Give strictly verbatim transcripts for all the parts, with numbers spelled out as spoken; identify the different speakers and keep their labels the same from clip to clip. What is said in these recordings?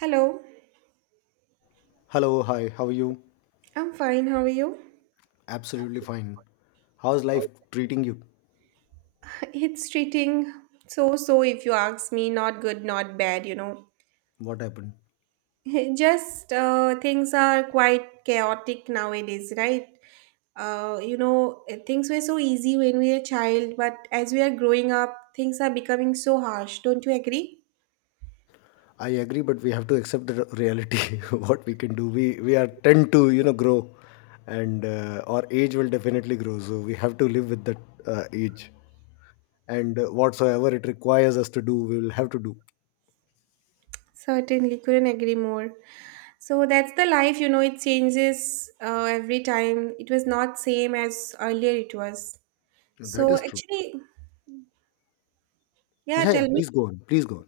Speaker 1: Hello,
Speaker 2: Hello, hi, how are you?
Speaker 1: I'm fine. How are you?
Speaker 2: Absolutely fine. How's life treating you?
Speaker 1: It's treating so so if you ask me. Not good, not bad, you know.
Speaker 2: What happened?
Speaker 1: Just uh, things are quite chaotic nowadays, right? Uh, you know, eh, things were so easy when we were a child, but as we are growing up, things are becoming so harsh. Don't you agree?
Speaker 2: I agree, but we have to accept the re- reality. What we can do, we we are tend to you know grow, and uh, our age will definitely grow. So we have to live with that uh, age, and uh, whatsoever it requires us to do, we will have to do.
Speaker 1: Certainly, couldn't agree more. So that's the life, you know, it changes uh, every time. It was not same as earlier it was.
Speaker 2: That
Speaker 1: So
Speaker 2: is true.
Speaker 1: actually, yeah,
Speaker 2: Yeah, yeah.
Speaker 1: tell me.
Speaker 2: Please go on. Please go on.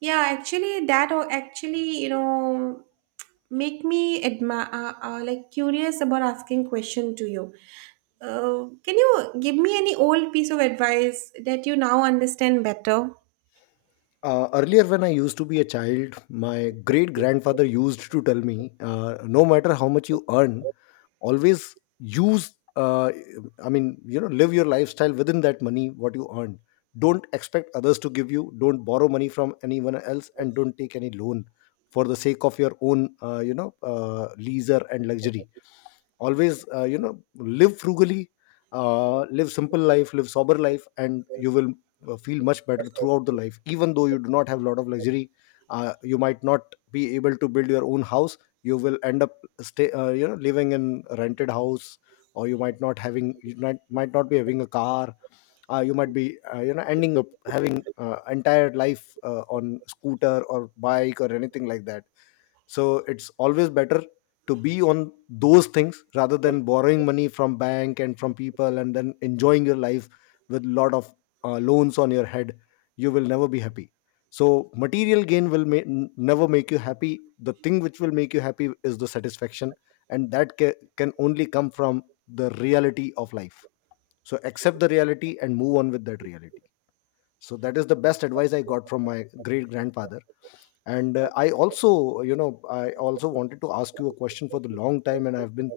Speaker 1: Yeah, actually, that o- actually, you know, make me admire, uh, uh, like curious about asking question to you. Uh, can you give me any old piece of advice that you now understand better?
Speaker 2: Uh, earlier, when I used to be a child, my great grandfather used to tell me, uh, no matter how much you earn, always use, uh, I mean, you know, live your lifestyle within that money, what you earn. Don't expect others to give you, don't borrow money from anyone else, and don't take any loan for the sake of your own, uh, you know, uh, leisure and luxury. Always, uh, you know, live frugally, uh, live simple life, live sober life, and you will uh, feel much better throughout the life, even though you do not have a lot of luxury. Uh, you might not be able to build your own house. You will end up stay uh, you know living in a rented house, or you might not having you might, might not be having a car. Uh, you might be uh, you know ending up having uh, entire life uh, on scooter or bike or anything like that. So it's always better to be on those things rather than borrowing money from bank and from people and then enjoying your life with lot of uh, loans on your head. You will never be happy. So material gain will ma- n- never make you happy. The thing which will make you happy is the satisfaction, and that ca- can only come from the reality of life. So accept the reality and move on with that reality. So that is the best advice I got from my great grandfather. And uh, i also you know i also wanted to ask you a question for the long time, and I've been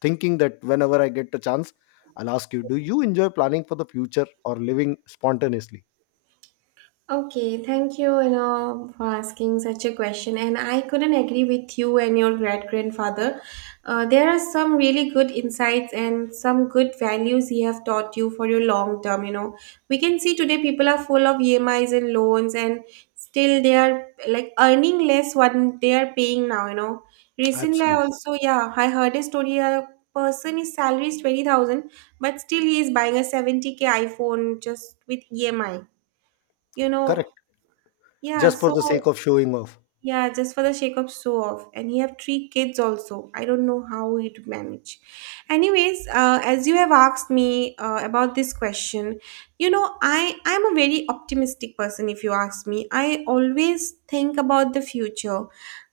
Speaker 2: thinking that whenever I get a chance, I'll ask you, do you enjoy planning for the future or living spontaneously?
Speaker 1: Okay, thank you, you know, for asking such a question. And I couldn't agree with you and your great grandfather. Uh, there are some really good insights and some good values he have taught you for your long term. You know, we can see today people are full of E M Is and loans, and still they are like earning less what they are paying now. You know, recently I
Speaker 2: Absolutely.
Speaker 1: also, yeah, I heard a story. A person his salary is twenty thousand, but still he is buying a seventy k iPhone just with E M I, you know.
Speaker 2: Correct.
Speaker 1: Yeah,
Speaker 2: Just for
Speaker 1: so
Speaker 2: the sake of showing off.
Speaker 1: yeah, just for the sake of show off. And you have three kids also. I don't know how it manage. Anyways, uh, as you have asked me uh, about this question, you know, I I'm a very optimistic person if you ask me. I always think about the future.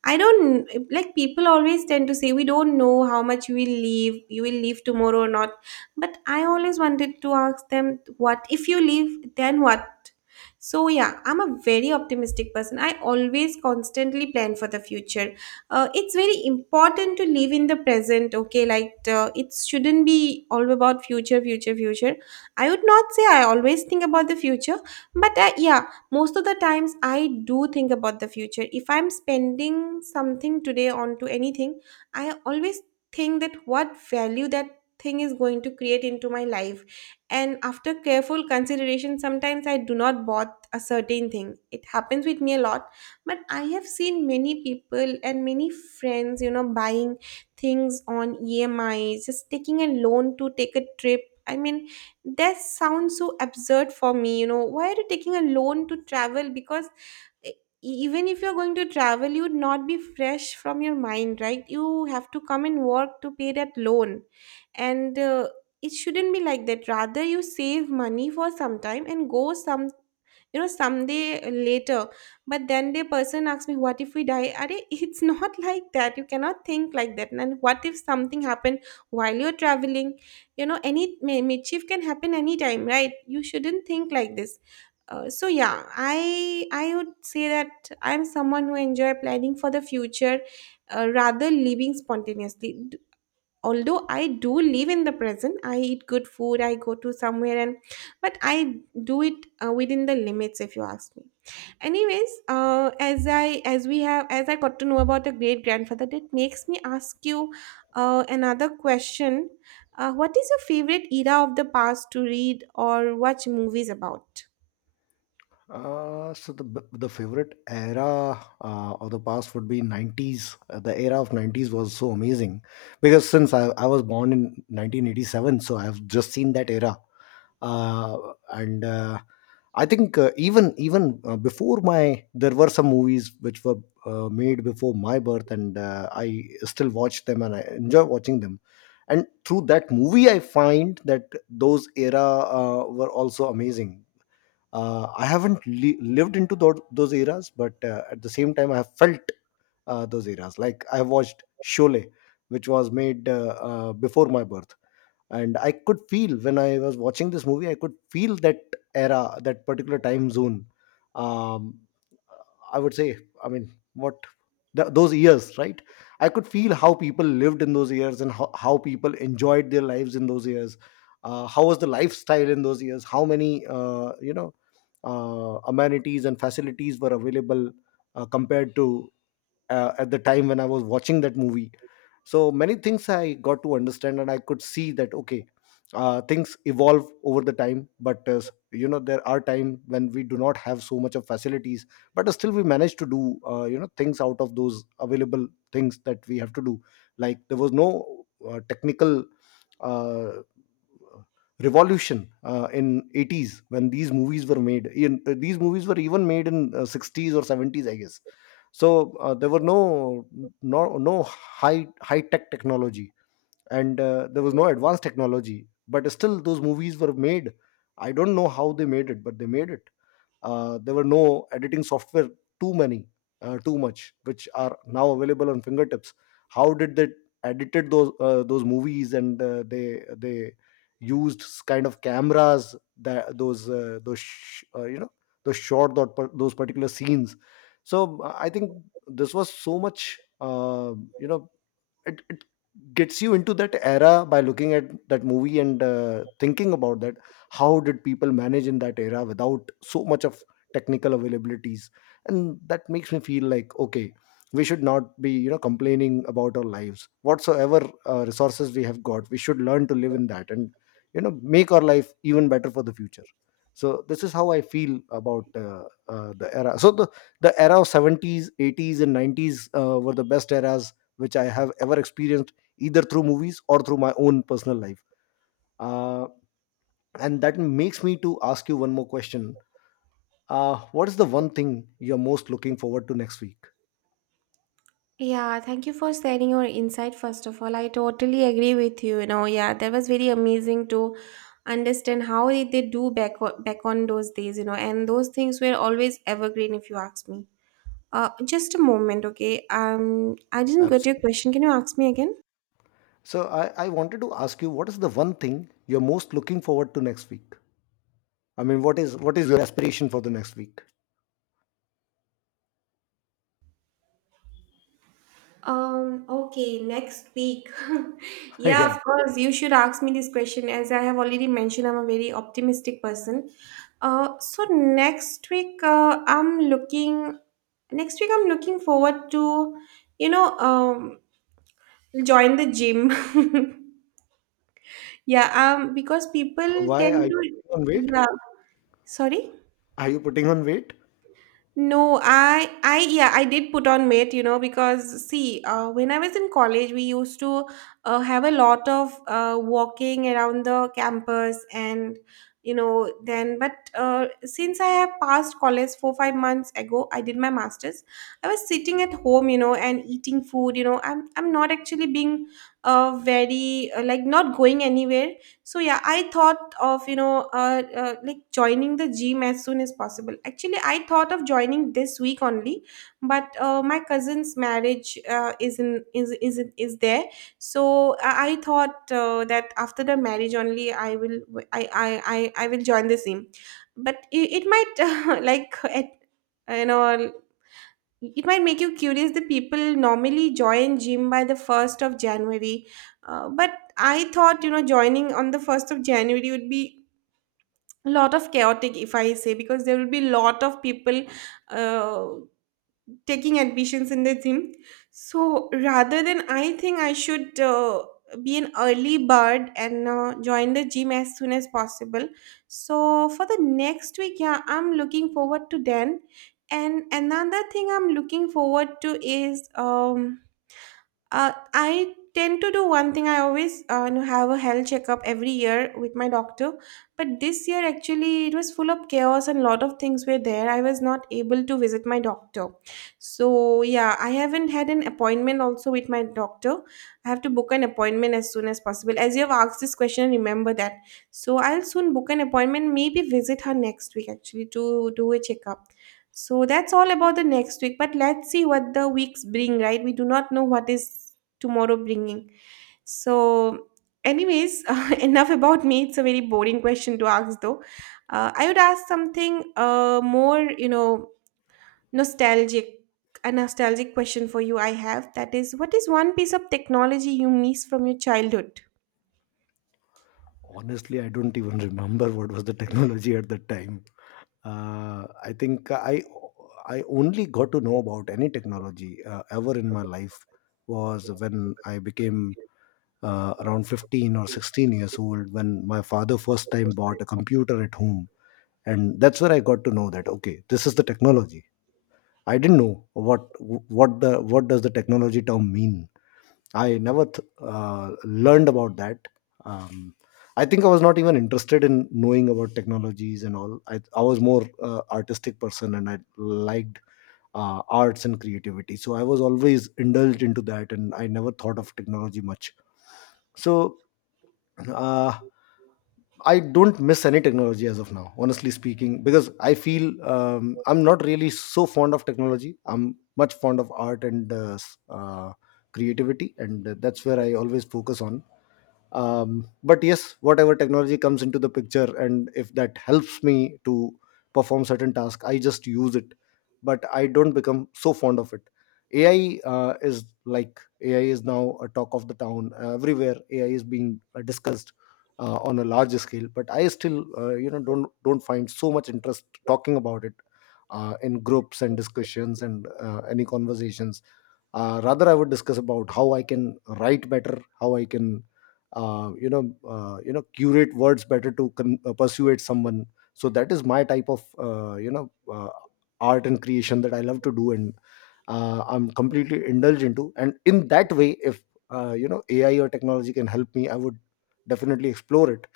Speaker 1: I don't like, people always tend to say we don't know how much we will leave, you will leave tomorrow or not. But I always wanted to ask them, what if you leave, then what? So yeah, I'm a very optimistic person. I always constantly plan for the future. Uh, it's very important to live in the present. Okay, like uh, it shouldn't be all about future, future, future. I would not say I always think about the future, but uh, yeah, most of the times I do think about the future. If I'm spending something today onto anything, I always think that what value that thing is going to create into my life, and after careful consideration sometimes I do not bother a certain thing. It happens with me a lot, but I have seen many people and many friends, you know, buying things on E M Is, just taking a loan to take a trip. I mean, that sounds so absurd for me, you know. Why are you taking a loan to travel? Because e- even if you're going to travel, you'd not be fresh from your mind, right? You have to come and work to pay that loan. And uh, it shouldn't be like that, rather you save money for some time and go some, you know, someday later. But then the person asks me, what if we die? Are it's not like that, you cannot think like that. And what if something happened while you're traveling, you know, any mi- mischief can happen anytime, right? You shouldn't think like this. Uh, so yeah, I I would say that I'm someone who enjoy planning for the future uh, rather living spontaneously. D- Although I do live in the present, I eat good food, I go to somewhere, and but I do it uh, within the limits if you ask me. Anyways, uh, as I as we have as I got to know about a great grandfather, that makes me ask you uh, another question. Uh, what is your favorite era of the past to read or watch movies about?
Speaker 2: Uh, so the b- the favorite era uh, of the past would be nineties. Uh, the era of nineties was so amazing, because since I, I was born in nineteen eighty-seven, so I've just seen that era. Uh, and uh, I think uh, even even uh, before my there were some movies which were uh, made before my birth, and uh, I still watch them and I enjoy watching them. And through that movie, I find that those era uh, were also amazing. Uh, i haven't li- lived into tho- those eras, but uh, at the same time I have felt uh, those eras. Like I watched Sholay, which was made uh, uh, before my birth, and I could feel, when I was watching this movie, I could feel that era, that particular time zone. um I would say, I mean, what th- those years, right? I could feel how people lived in those years, and how, how people enjoyed their lives in those years. Uh, how was the lifestyle in those years, how many uh, you know uh, amenities and facilities were available, uh, compared to uh, at the time when I was watching that movie. So many things I got to understand, and I could see that, okay, uh, things evolve over the time. But uh, you know, there are time when we do not have so much of facilities, but still we manage to do uh, you know things out of those available things that we have to do. Like there was no uh, technical uh, revolution uh, in eighties, when these movies were made in, uh, these movies were even made in uh, sixties or seventies, I guess. So uh, there were no no no high high tech technology, and uh, there was no advanced technology, but still those movies were made. I don't know how they made it, but they made it. Uh, there were no editing software, too many, uh, too much, which are now available on fingertips. How did they edited those uh, those movies, and uh, they they used s- kind of cameras that those uh, those sh- uh, you know those short those par- those particular scenes. So uh, I think this was so much uh, you know it, it gets you into that era by looking at that movie and uh, thinking about that, how did people manage in that era without so much of technical availabilities. And that makes me feel like, okay, we should not be you know complaining about our lives whatsoever. Uh, resources we have got, we should learn to live in that, and you know make our life even better for the future. So this is how I feel about uh, uh, the era. So the the era of seventies, eighties and nineties uh, were the best eras, which I have ever experienced either through movies or through my own personal life. Uh, and that makes me to ask you one more question. Uh, what is the one thing you're most looking forward to next week?
Speaker 1: Yeah, thank you for sharing your insight. First of all, I totally agree with you. You know, yeah, that was very amazing to understand how did they do back o- back on those days. You know, and those things were always evergreen, if you ask me. Uh, just a moment, okay? Um, I didn't get your
Speaker 2: Absolutely.
Speaker 1: question. Can you ask me again?
Speaker 2: So I, I wanted to ask you, what is the one thing you're most looking forward to next week? I mean, what is what is your aspiration for the next week?
Speaker 1: Um, okay, next week. Yeah,
Speaker 2: Yeah.
Speaker 1: of course, you should ask me this question. As I have already mentioned, I'm a very optimistic person. Uh, so next week, uh, I'm looking, Next week, I'm looking forward to, you know, um, join the gym. Yeah, um, because people
Speaker 2: Why are
Speaker 1: tend
Speaker 2: you
Speaker 1: to,
Speaker 2: putting on weight?
Speaker 1: yeah, sorry.
Speaker 2: Are you putting on weight?
Speaker 1: No, I, I, yeah, I did put on weight, you know, because see, uh, when I was in college, we used to uh, have a lot of uh, walking around the campus, and you know, then, but uh, since I have passed college four, five months ago, I did my master's. I was sitting at home, you know, and eating food. You know, I'm, I'm not actually being uh, very, uh, like, not going anywhere. So yeah, I thought of, you know, uh, uh, like joining the gym as soon as possible. Actually, I thought of joining this week only, but uh, my cousin's marriage uh, is in is is in- is there. So i I thought uh, that after the marriage only I will I I I, I will join the gym. But it, it might like at, you know, it might make you curious, the people normally join gym by the first of january. Uh, but I thought, you know, joining on the first of january would be a lot of chaotic if I say, because there will be a lot of people uh, taking admissions in the gym. So rather than, I think I should uh, be an early bird and uh, join the gym as soon as possible. So for the next week, yeah, I'm looking forward to then. And another thing I'm looking forward to is um uh, I tend to do one thing. I always, uh, you know, have a health checkup every year with my doctor, but this year actually it was full of chaos and lot of things were there. I was not able to visit my doctor, so yeah, I haven't had an appointment also with my doctor. I have to book an appointment as soon as possible. As you have asked this question, remember that. So I'll soon book an appointment. Maybe visit her next week actually to do a checkup. So that's all about the next week. But let's see what the weeks bring, right? We do not know what is tomorrow bringing. So, anyways, uh, enough about me. It's a very boring question to ask, though. Uh, I would ask something uh, more, you know, nostalgic. A nostalgic question for you I have, that is, what is one piece of technology you miss from your childhood?
Speaker 2: Honestly, I don't even remember what was the technology at that time. Uh, I think I I only got to know about any technology uh, ever in my life was when I became uh, around fifteen or sixteen years old, when my father first time bought a computer at home, and that's where I got to know that, okay, this is the technology. I didn't know what what the what does the technology term mean. I never th- uh, learned about that. Um, I think I was not even interested in knowing about technologies and all. I, I was more uh, artistic person, and I liked uh, arts and creativity. So I was always indulged into that, and I never thought of technology much. So uh, I don't miss any technology as of now, honestly speaking, because I feel um, I'm not really so fond of technology. I'm much fond of art and uh, s- uh, creativity, and that's where I always focus on. Um, but yes, whatever technology comes into the picture, and if that helps me to perform certain tasks, I just use it, but I don't become so fond of it. ai uh, is like AI is now a talk of the town. Everywhere, AI is being uh, discussed uh, on a larger scale, but I still uh, you know don't don't find so much interest talking about it uh, in groups and discussions, and uh, any conversations. Uh, rather, I would discuss about how I can write better, how I can, uh, you know, uh, you know, curate words better to con- uh, persuade someone. So that is my type of, uh, you know, uh, art and creation that I love to do, and uh, I'm completely indulged into. And in that way, if uh, you know A I or technology can help me, I would definitely explore it.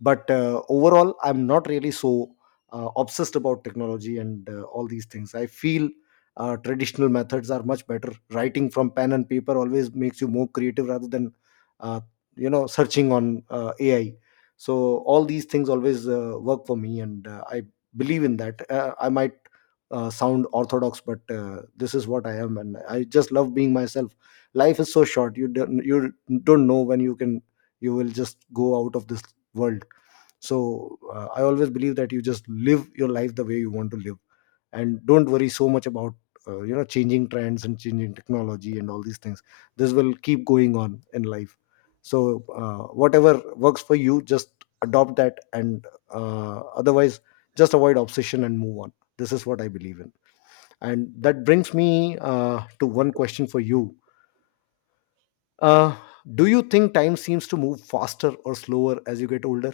Speaker 2: But uh, overall, I'm not really so uh, obsessed about technology and uh, all these things. I feel uh, traditional methods are much better. Writing from pen and paper always makes you more creative rather than uh, you know searching on uh, AI. So all these things always uh, work for me, and uh, I believe in that. uh, I might uh, sound orthodox, but uh, this is what I am, and I just love being myself. Life is so short. You don't you don't know when you can, you will just go out of this world. So uh, I always believe that you just live your life the way you want to live, and don't worry so much about uh, you know changing trends and changing technology and all these things. This will keep going on in life. So uh, whatever works for you, just adopt that, and uh, otherwise just avoid obsession and move on. This is what I believe in. And that brings me uh, to one question for you. uh, do you think time seems to move faster or slower as you get older?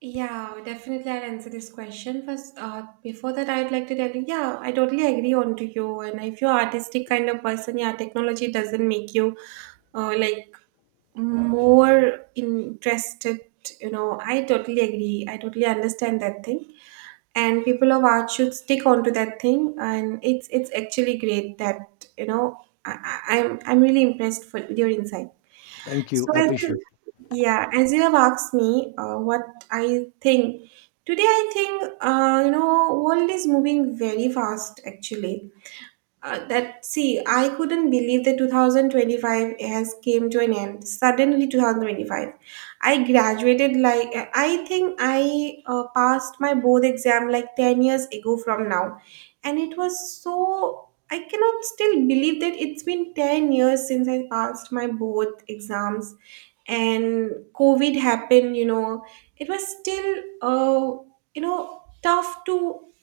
Speaker 1: Yeah, definitely I'll answer this question. First, uh, before that, I'd like to tell you, yeah, I totally agree on to you. And if you're artistic kind of person, yeah, technology doesn't make you uh, like more interested, you know. I totally agree. I totally understand that thing. And people of art should stick onto that thing. And it's it's actually great that, you know, I, I- I'm I'm really impressed for with your insight.
Speaker 2: Thank you,
Speaker 1: So
Speaker 2: I
Speaker 1: as
Speaker 2: appreciate.
Speaker 1: you- yeah, as you have asked me uh, what I think, today I think, uh, you know, world is moving very fast actually. Uh, that see, I couldn't believe that two thousand twenty-five has came to an end. Suddenly twenty twenty-five. I graduated like I think I uh, passed my board exam like ten years ago from now, and it was so, I cannot still believe that it's been ten years since I passed my board exams. And covid happened, you know. It was still uh, you know tough to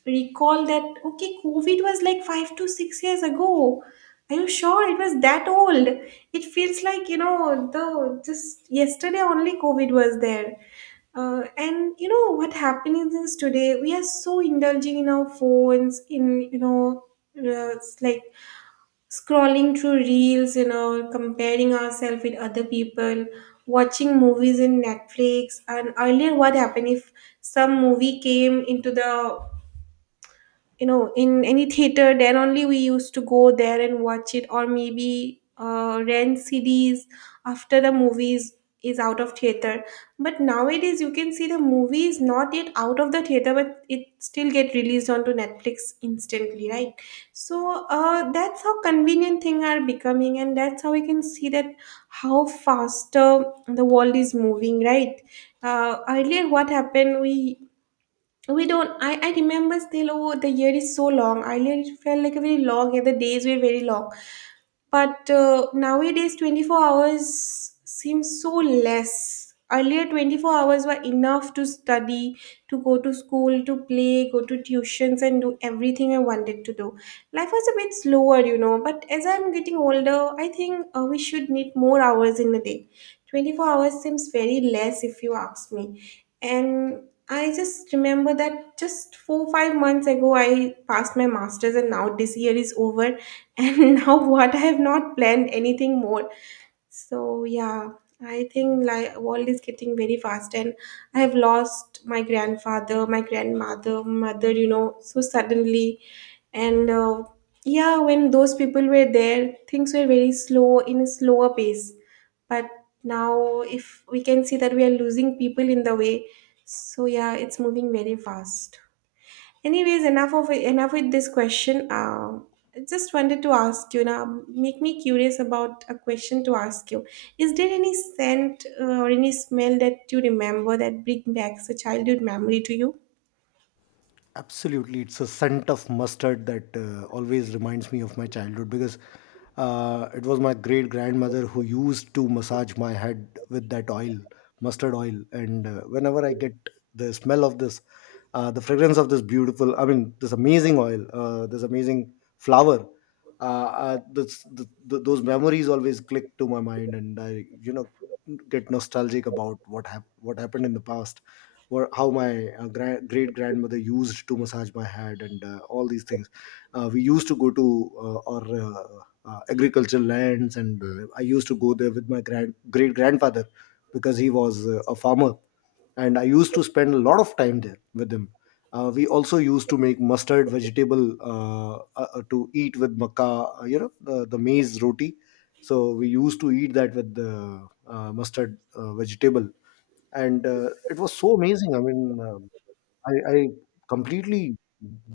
Speaker 1: recall that okay, covid was like five to six years ago. Are you sure it was that old? It feels like, you know, the just yesterday only COVID was there. Uh, and you know what happening is, today we are so indulging in our phones, in you know uh, it's like scrolling through reels, you know, comparing ourselves with other people, watching movies in Netflix, and earlier what happened if some movie came into the, you know, in any theater, there only we used to go there and watch it, or maybe uh, rent CDs after the movies is out of theater. But nowadays you can see the movie is not yet out of the theater, but it still get released onto Netflix instantly, right? So uh, that's how convenient thing are becoming, and that's how we can see that how faster the world is moving, right? Uh, earlier what happened, we we don't, I, I remember still, oh, the year is so long earlier, it felt like a very long, and the days were very long. But uh, nowadays twenty-four hours seems so less, earlier twenty-four hours were enough to study, to go to school, to play, go to tuitions, and do everything I wanted to do. Life was a bit slower, you know, but as I'm getting older, I think uh, we should need more hours in a day. twenty-four hours seems very less if you ask me. And I just remember that just four, five months ago, I passed my master's, and now this year is over. And now, what, I have not planned anything more. So yeah, I think like world is getting very fast, and I have lost my grandfather, my grandmother, mother, you know, so suddenly, and uh, yeah, when those people were there, things were very slow, in a slower pace. But now, if we can see that we are losing people in the way, so yeah, it's moving very fast. Anyways, enough of enough with this question. Uh, I just wanted to ask you now. Make me curious about a question to ask you. Is there any scent uh, or any smell that you remember that bring back a childhood memory to you?
Speaker 2: Absolutely, it's a scent of mustard that uh, always reminds me of my childhood, because uh, it was my great grandmother who used to massage my head with that oil, mustard oil. And uh, whenever I get the smell of this, uh, the fragrance of this beautiful, I mean, this amazing oil, uh, this amazing flower, uh, uh, this, th th those memories always click to my mind, and I, you know, get nostalgic about what hap- what happened in the past. Wha- how my uh, gra- great grandmother used to massage my head, and uh, all these things. Uh, we used to go to uh, our uh, uh, agricultural lands, and uh, I used to go there with my grand great grandfather, because he was uh, a farmer, and I used to spend a lot of time there with him. Uh, we also used to make mustard vegetable, uh, uh, uh, to eat with makka, uh, you know, the, the maize roti. So we used to eat that with the uh, mustard uh, vegetable. And uh, it was so amazing. I mean, um I, I completely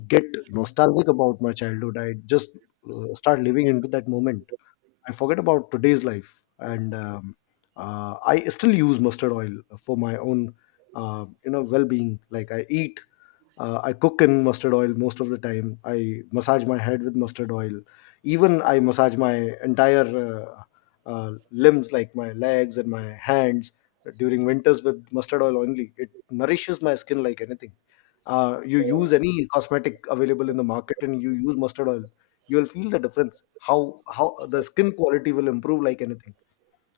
Speaker 2: get nostalgic about my childhood. I just uh, start living into that moment. I forget about today's life, and um, uh, I still use mustard oil for my own, uh, you know, well-being. Like I eat, uh, I cook in mustard oil most of the time. I massage my head with mustard oil. Even I massage my entire uh, uh, limbs, like my legs and my hands, during winters with mustard oil only. It nourishes my skin like anything. Uh, you use any cosmetic available in the market, and you use mustard oil, you will feel the difference, how how the skin quality will improve like anything.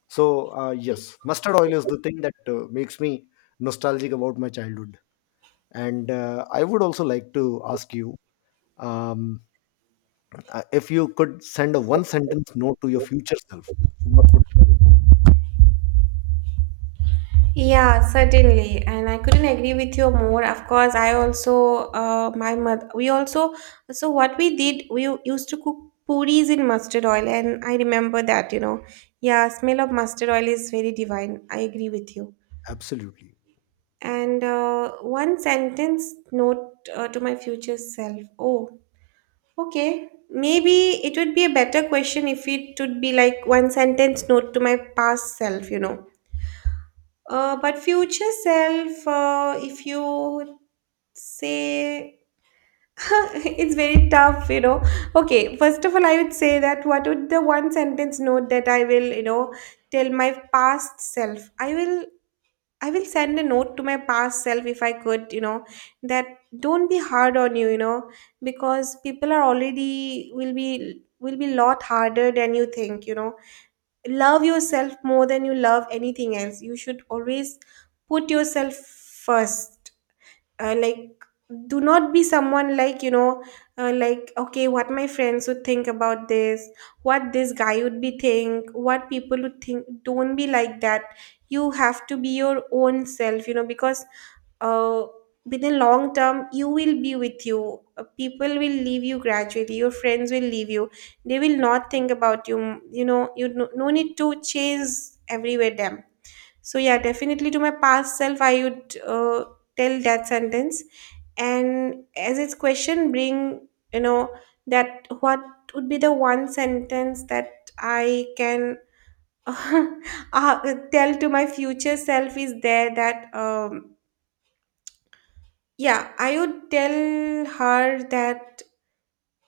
Speaker 2: So uh, yes, mustard oil is the thing that uh, makes me nostalgic about my childhood. And uh, I would also like to ask you, um, uh, if you could send a one sentence note to your future self, what would.
Speaker 1: Yeah, certainly. And I couldn't agree with you more. Of course, I also, uh, my mother, we also, so what we did, we u- used to cook puris in mustard oil. And I remember that, you know, yeah, smell of mustard oil is very divine. I agree with you.
Speaker 2: Absolutely,
Speaker 1: And uh, one sentence note uh, to my future self. Oh, okay, maybe it would be a better question if it would be like one sentence note to my past self, you know. Uh, but future self, uh, if you say it's very tough, you know. Okay, first of all, I would say that, what would the one sentence note that I will, you know, tell my past self. I will I will send a note to my past self if I could, you know, that don't be hard on you, you know, because people are already will be will be lot harder than you think, you know. Love yourself more than you love anything else. You should always put yourself first, uh, like do not be someone like, you know, uh, like okay, what my friends would think about this, what this guy would be think, what people would think, don't be like that. You have to be your own self, you know, because uh, within long term you will be with you. Uh, people will leave you gradually, your friends will leave you, they will not think about you, you know. You, no, no need to chase everywhere them. So yeah, definitely to my past self, I would uh, tell that sentence, and as its question, bring, you know, that what would be the one sentence that I can uh, tell to my future self. Is there that um, yeah, I would tell her that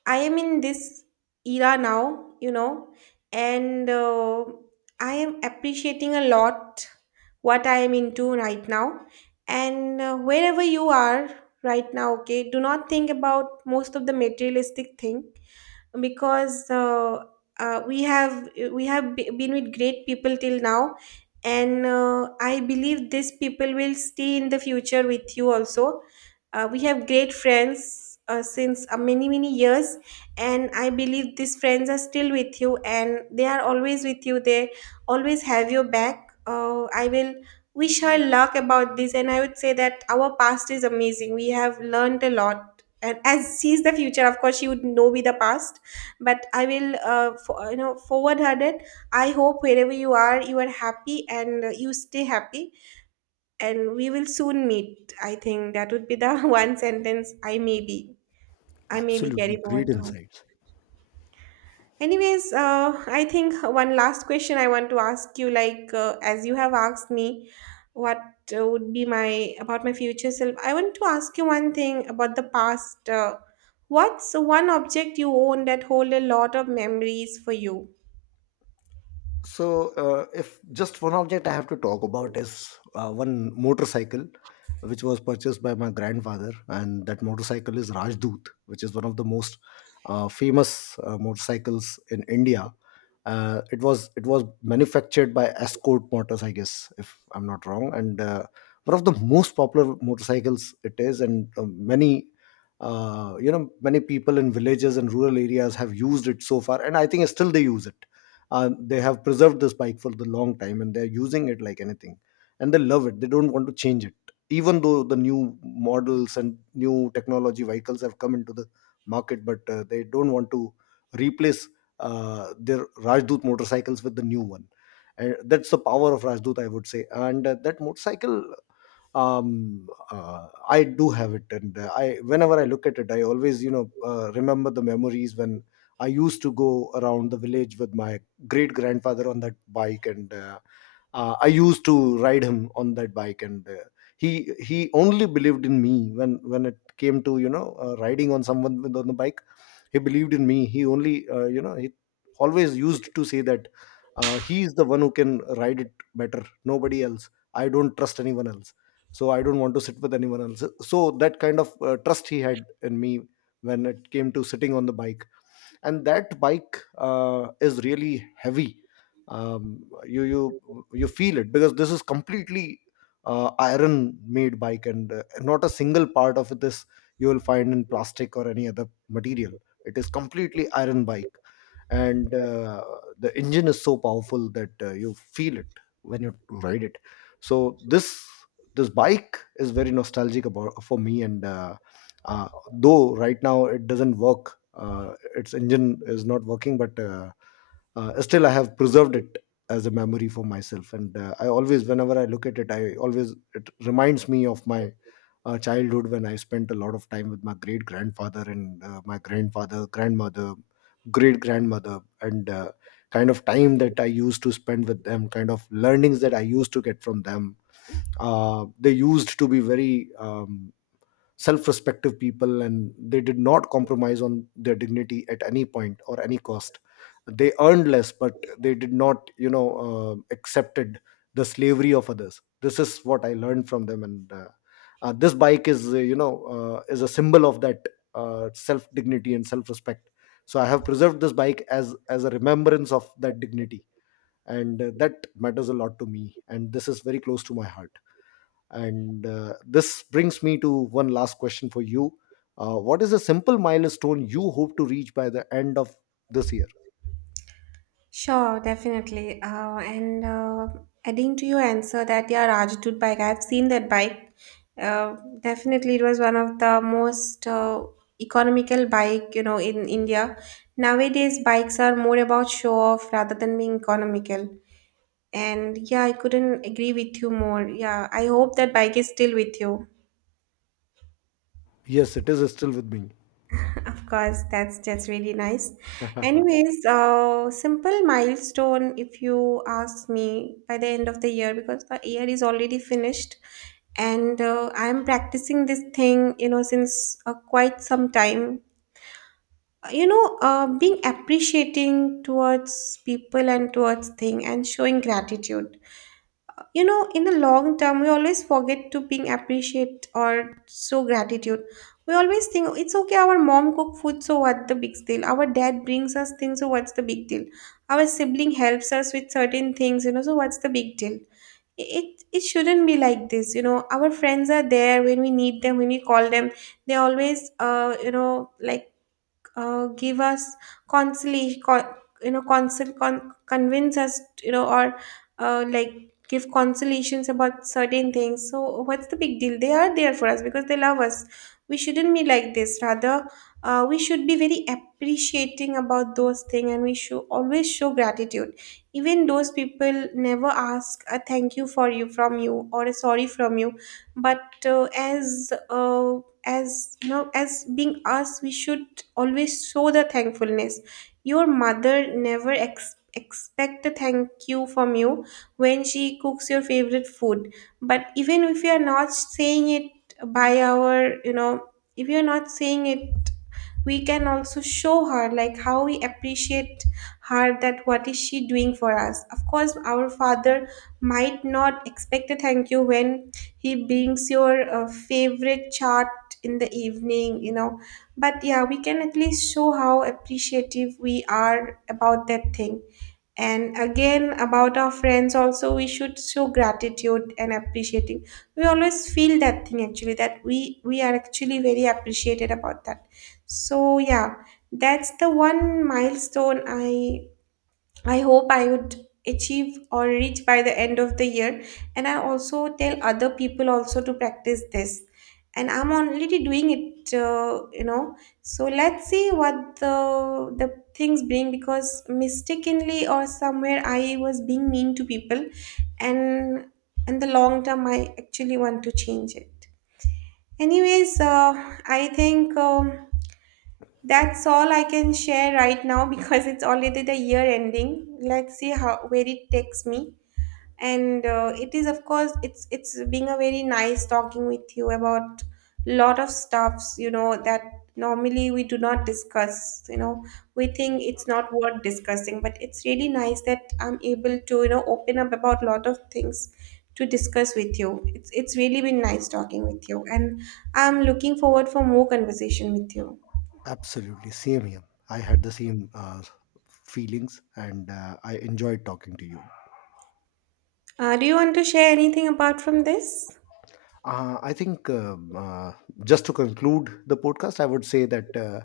Speaker 1: I am in this era now, you know, and uh, I am appreciating a lot what I am into right now. And uh, wherever you are right now, okay, do not think about most of the materialistic thing, because uh, uh, we have we have be- been with great people till now, and uh, I believe these people will stay in the future with you also. Uh, we have great friends uh, since uh, many many years, and I believe these friends are still with you, and they are always with you, they always have your back. uh, I will wish her luck about this, and I would say that our past is amazing, we have learned a lot, and as she is the future, of course she would know be the past. But I will uh, for, you know, forward headed, I hope wherever you are, you are happy, and uh, you stay happy, and we will soon meet. I think that would be the one sentence I may be I may be carry
Speaker 2: absolutely
Speaker 1: forward
Speaker 2: great
Speaker 1: to her.
Speaker 2: insights.
Speaker 1: Anyways, uh, I think one last question I want to ask you, like uh, as you have asked me what uh, would be my, about my future self, I want to ask you one thing about the past. Uh, what's one object you own that hold a lot of memories for you?
Speaker 2: So, uh, if just one object I have to talk about is uh, one motorcycle which was purchased by my grandfather, and that motorcycle is Rajdoot, which is one of the most uh, famous uh, motorcycles in India. Uh, it was it was manufactured by Escort Motors, I guess, if I'm not wrong. And uh, one of the most popular motorcycles it is. And uh, many uh, you know many people in villages and rural areas have used it so far, and I think still they use it. Uh, they have preserved this bike for the long time, and they're using it like anything, and they love it. They don't want to change it, even though the new models and new technology vehicles have come into the market, but uh, they don't want to replace uh, their Rajdoot motorcycles with the new one. And that's the power of Rajdoot, I would say. And uh, that motorcycle, um, uh, I do have it. And uh, I, whenever I look at it, I always, you know, uh, remember the memories when I used to go around the village with my great grandfather on that bike. And uh, uh, I used to ride him on that bike. And uh, he he only believed in me when when it came to, you know, uh, riding on someone with on the bike. He believed in me, he only, uh, you know, he always used to say that uh, he is the one who can ride it better, nobody else. I don't trust anyone else, so I don't want to sit with anyone else. So that kind of uh, trust he had in me when it came to sitting on the bike. And that bike uh, is really heavy. Um, you you you feel it, because this is completely uh, iron made bike, and uh, not a single part of this you will find in plastic or any other material. It is completely iron bike. And uh, the engine is so powerful that uh, you feel it when you ride it. So this this bike is very nostalgic about for me. And uh, uh, though right now it doesn't work, uh, its engine is not working, but uh, uh, still I have preserved it as a memory for myself. And uh, I always, whenever I look at it, I always, it reminds me of my uh, childhood, when I spent a lot of time with my great grandfather, and uh, my grandfather grandmother, great grandmother. And uh, kind of time that I used to spend with them, kind of learnings that I used to get from them. Uh, they used to be very um, self-respective people, and they did not compromise on their dignity at any point or any cost. They earned less, but they did not, you know, uh, accepted the slavery of others. This is what I learned from them. And uh, uh, this bike is, uh, you know, uh, is a symbol of that uh, self dignity and self respect. So I have preserved this bike as as a remembrance of that dignity. And uh, that matters a lot to me, and this is very close to my heart. And uh, this brings me to one last question for you. Uh, what is a simple milestone you hope to reach by the end of this year?
Speaker 1: Sure, definitely. Uh, and uh, Adding to your answer that yeah, Rajadut bike, I've seen that bike. Uh, Definitely, it was one of the most uh, economical bike, you know, in India. Nowadays, bikes are more about show off rather than being economical. And yeah, I couldn't agree with you more. Yeah, I hope that bike is still with you.
Speaker 2: Yes, it is still with me.
Speaker 1: Of course, that's that's really nice. Anyways, uh, simple milestone if you ask me by the end of the year because the year is already finished, and uh, I'm practicing this thing, you know, since uh, quite some time. You know, uh, being appreciating towards people and towards thing and showing gratitude. You know, in the long term we always forget to being appreciate or show gratitude. We always think, "Oh, it's okay, our mom cook food, so what the big deal, our dad brings us things, so what's the big deal, our sibling helps us with certain things, you know, so what's the big deal, it it shouldn't be like this. You know, our friends are there when we need them, when we call them, they always uh you know, like uh, give us consolation, con- you know, consol- con- convince us, you know, or uh, like give consolations about certain things. So what's the big deal? They are there for us because they love us. We shouldn't be like this. Rather, uh, we should be very appreciating about those things, and we should always show gratitude. Even those people never ask a thank you for you, from you, or a sorry from you, but uh, as uh, as you know, as being us, we should always show the thankfulness. Your mother never ex- expect a thank you from you when she cooks your favorite food, but even if you are not saying it, by our, you know, if you are not saying it, we can also show her like how we appreciate her, that what is she doing for us. Of course, our father might not expect a thank you when he brings your uh, favorite chart in the evening, you know, but yeah, we can at least show how appreciative we are about that thing. And again about our friends also, we should show gratitude and appreciating. We always feel that thing actually, that we we are actually very appreciated about that, so yeah, that's the one milestone i I hope I would achieve or reach by the end of the year. And I also tell other people also to practice this. And I'm already doing it, uh, you know. So let's see what the the things bring, because mistakenly or somewhere I was being mean to people, and in the long term I actually want to change it. Anyways, uh, I think. Um, that's all I can share right now because it's already the year ending. Let's see how where it takes me. And uh, it is, of course, it's it's being a very nice talking with you about lot of stuffs, you know, that normally we do not discuss. You know, we think it's not worth discussing, but it's really nice that I'm able to, you know, open up about lot of things to discuss with you. It's it's really been nice talking with you, and I'm looking forward for more conversation with you.
Speaker 2: Absolutely, same here. I had the same uh, feelings, and uh, I enjoyed talking to you.
Speaker 1: Uh, do you want to share anything apart from this?
Speaker 2: Uh, I think um, uh, just to conclude the podcast, I would say that uh,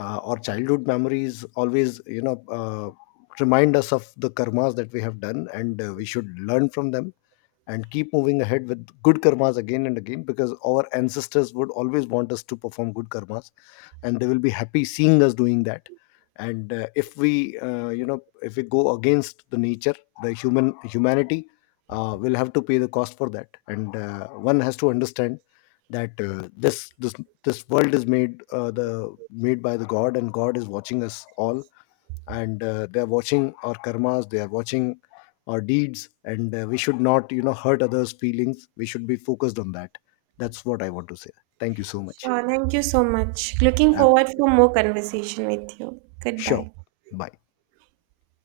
Speaker 2: uh, our childhood memories always, you know, uh, remind us of the karmas that we have done, and uh, we should learn from them and keep moving ahead with good karmas again and again, because our ancestors would always want us to perform good karmas, and they will be happy seeing us doing that. And uh, if we uh, you know if we go against the nature, the human humanity uh, will have to pay the cost for that. And uh, one has to understand that uh, this this this world is made, uh, the made by the god, and god is watching us all. And uh, they are watching our karmas, they are watching our deeds. And uh, we should not, you know, hurt others feelings. We should be focused on that. That's what I want to say. Thank you so much.
Speaker 1: Sure, thank you so much. Looking forward for
Speaker 2: Absolutely.
Speaker 1: more conversation with you.
Speaker 2: Sure.
Speaker 1: Goodbye.
Speaker 2: Bye.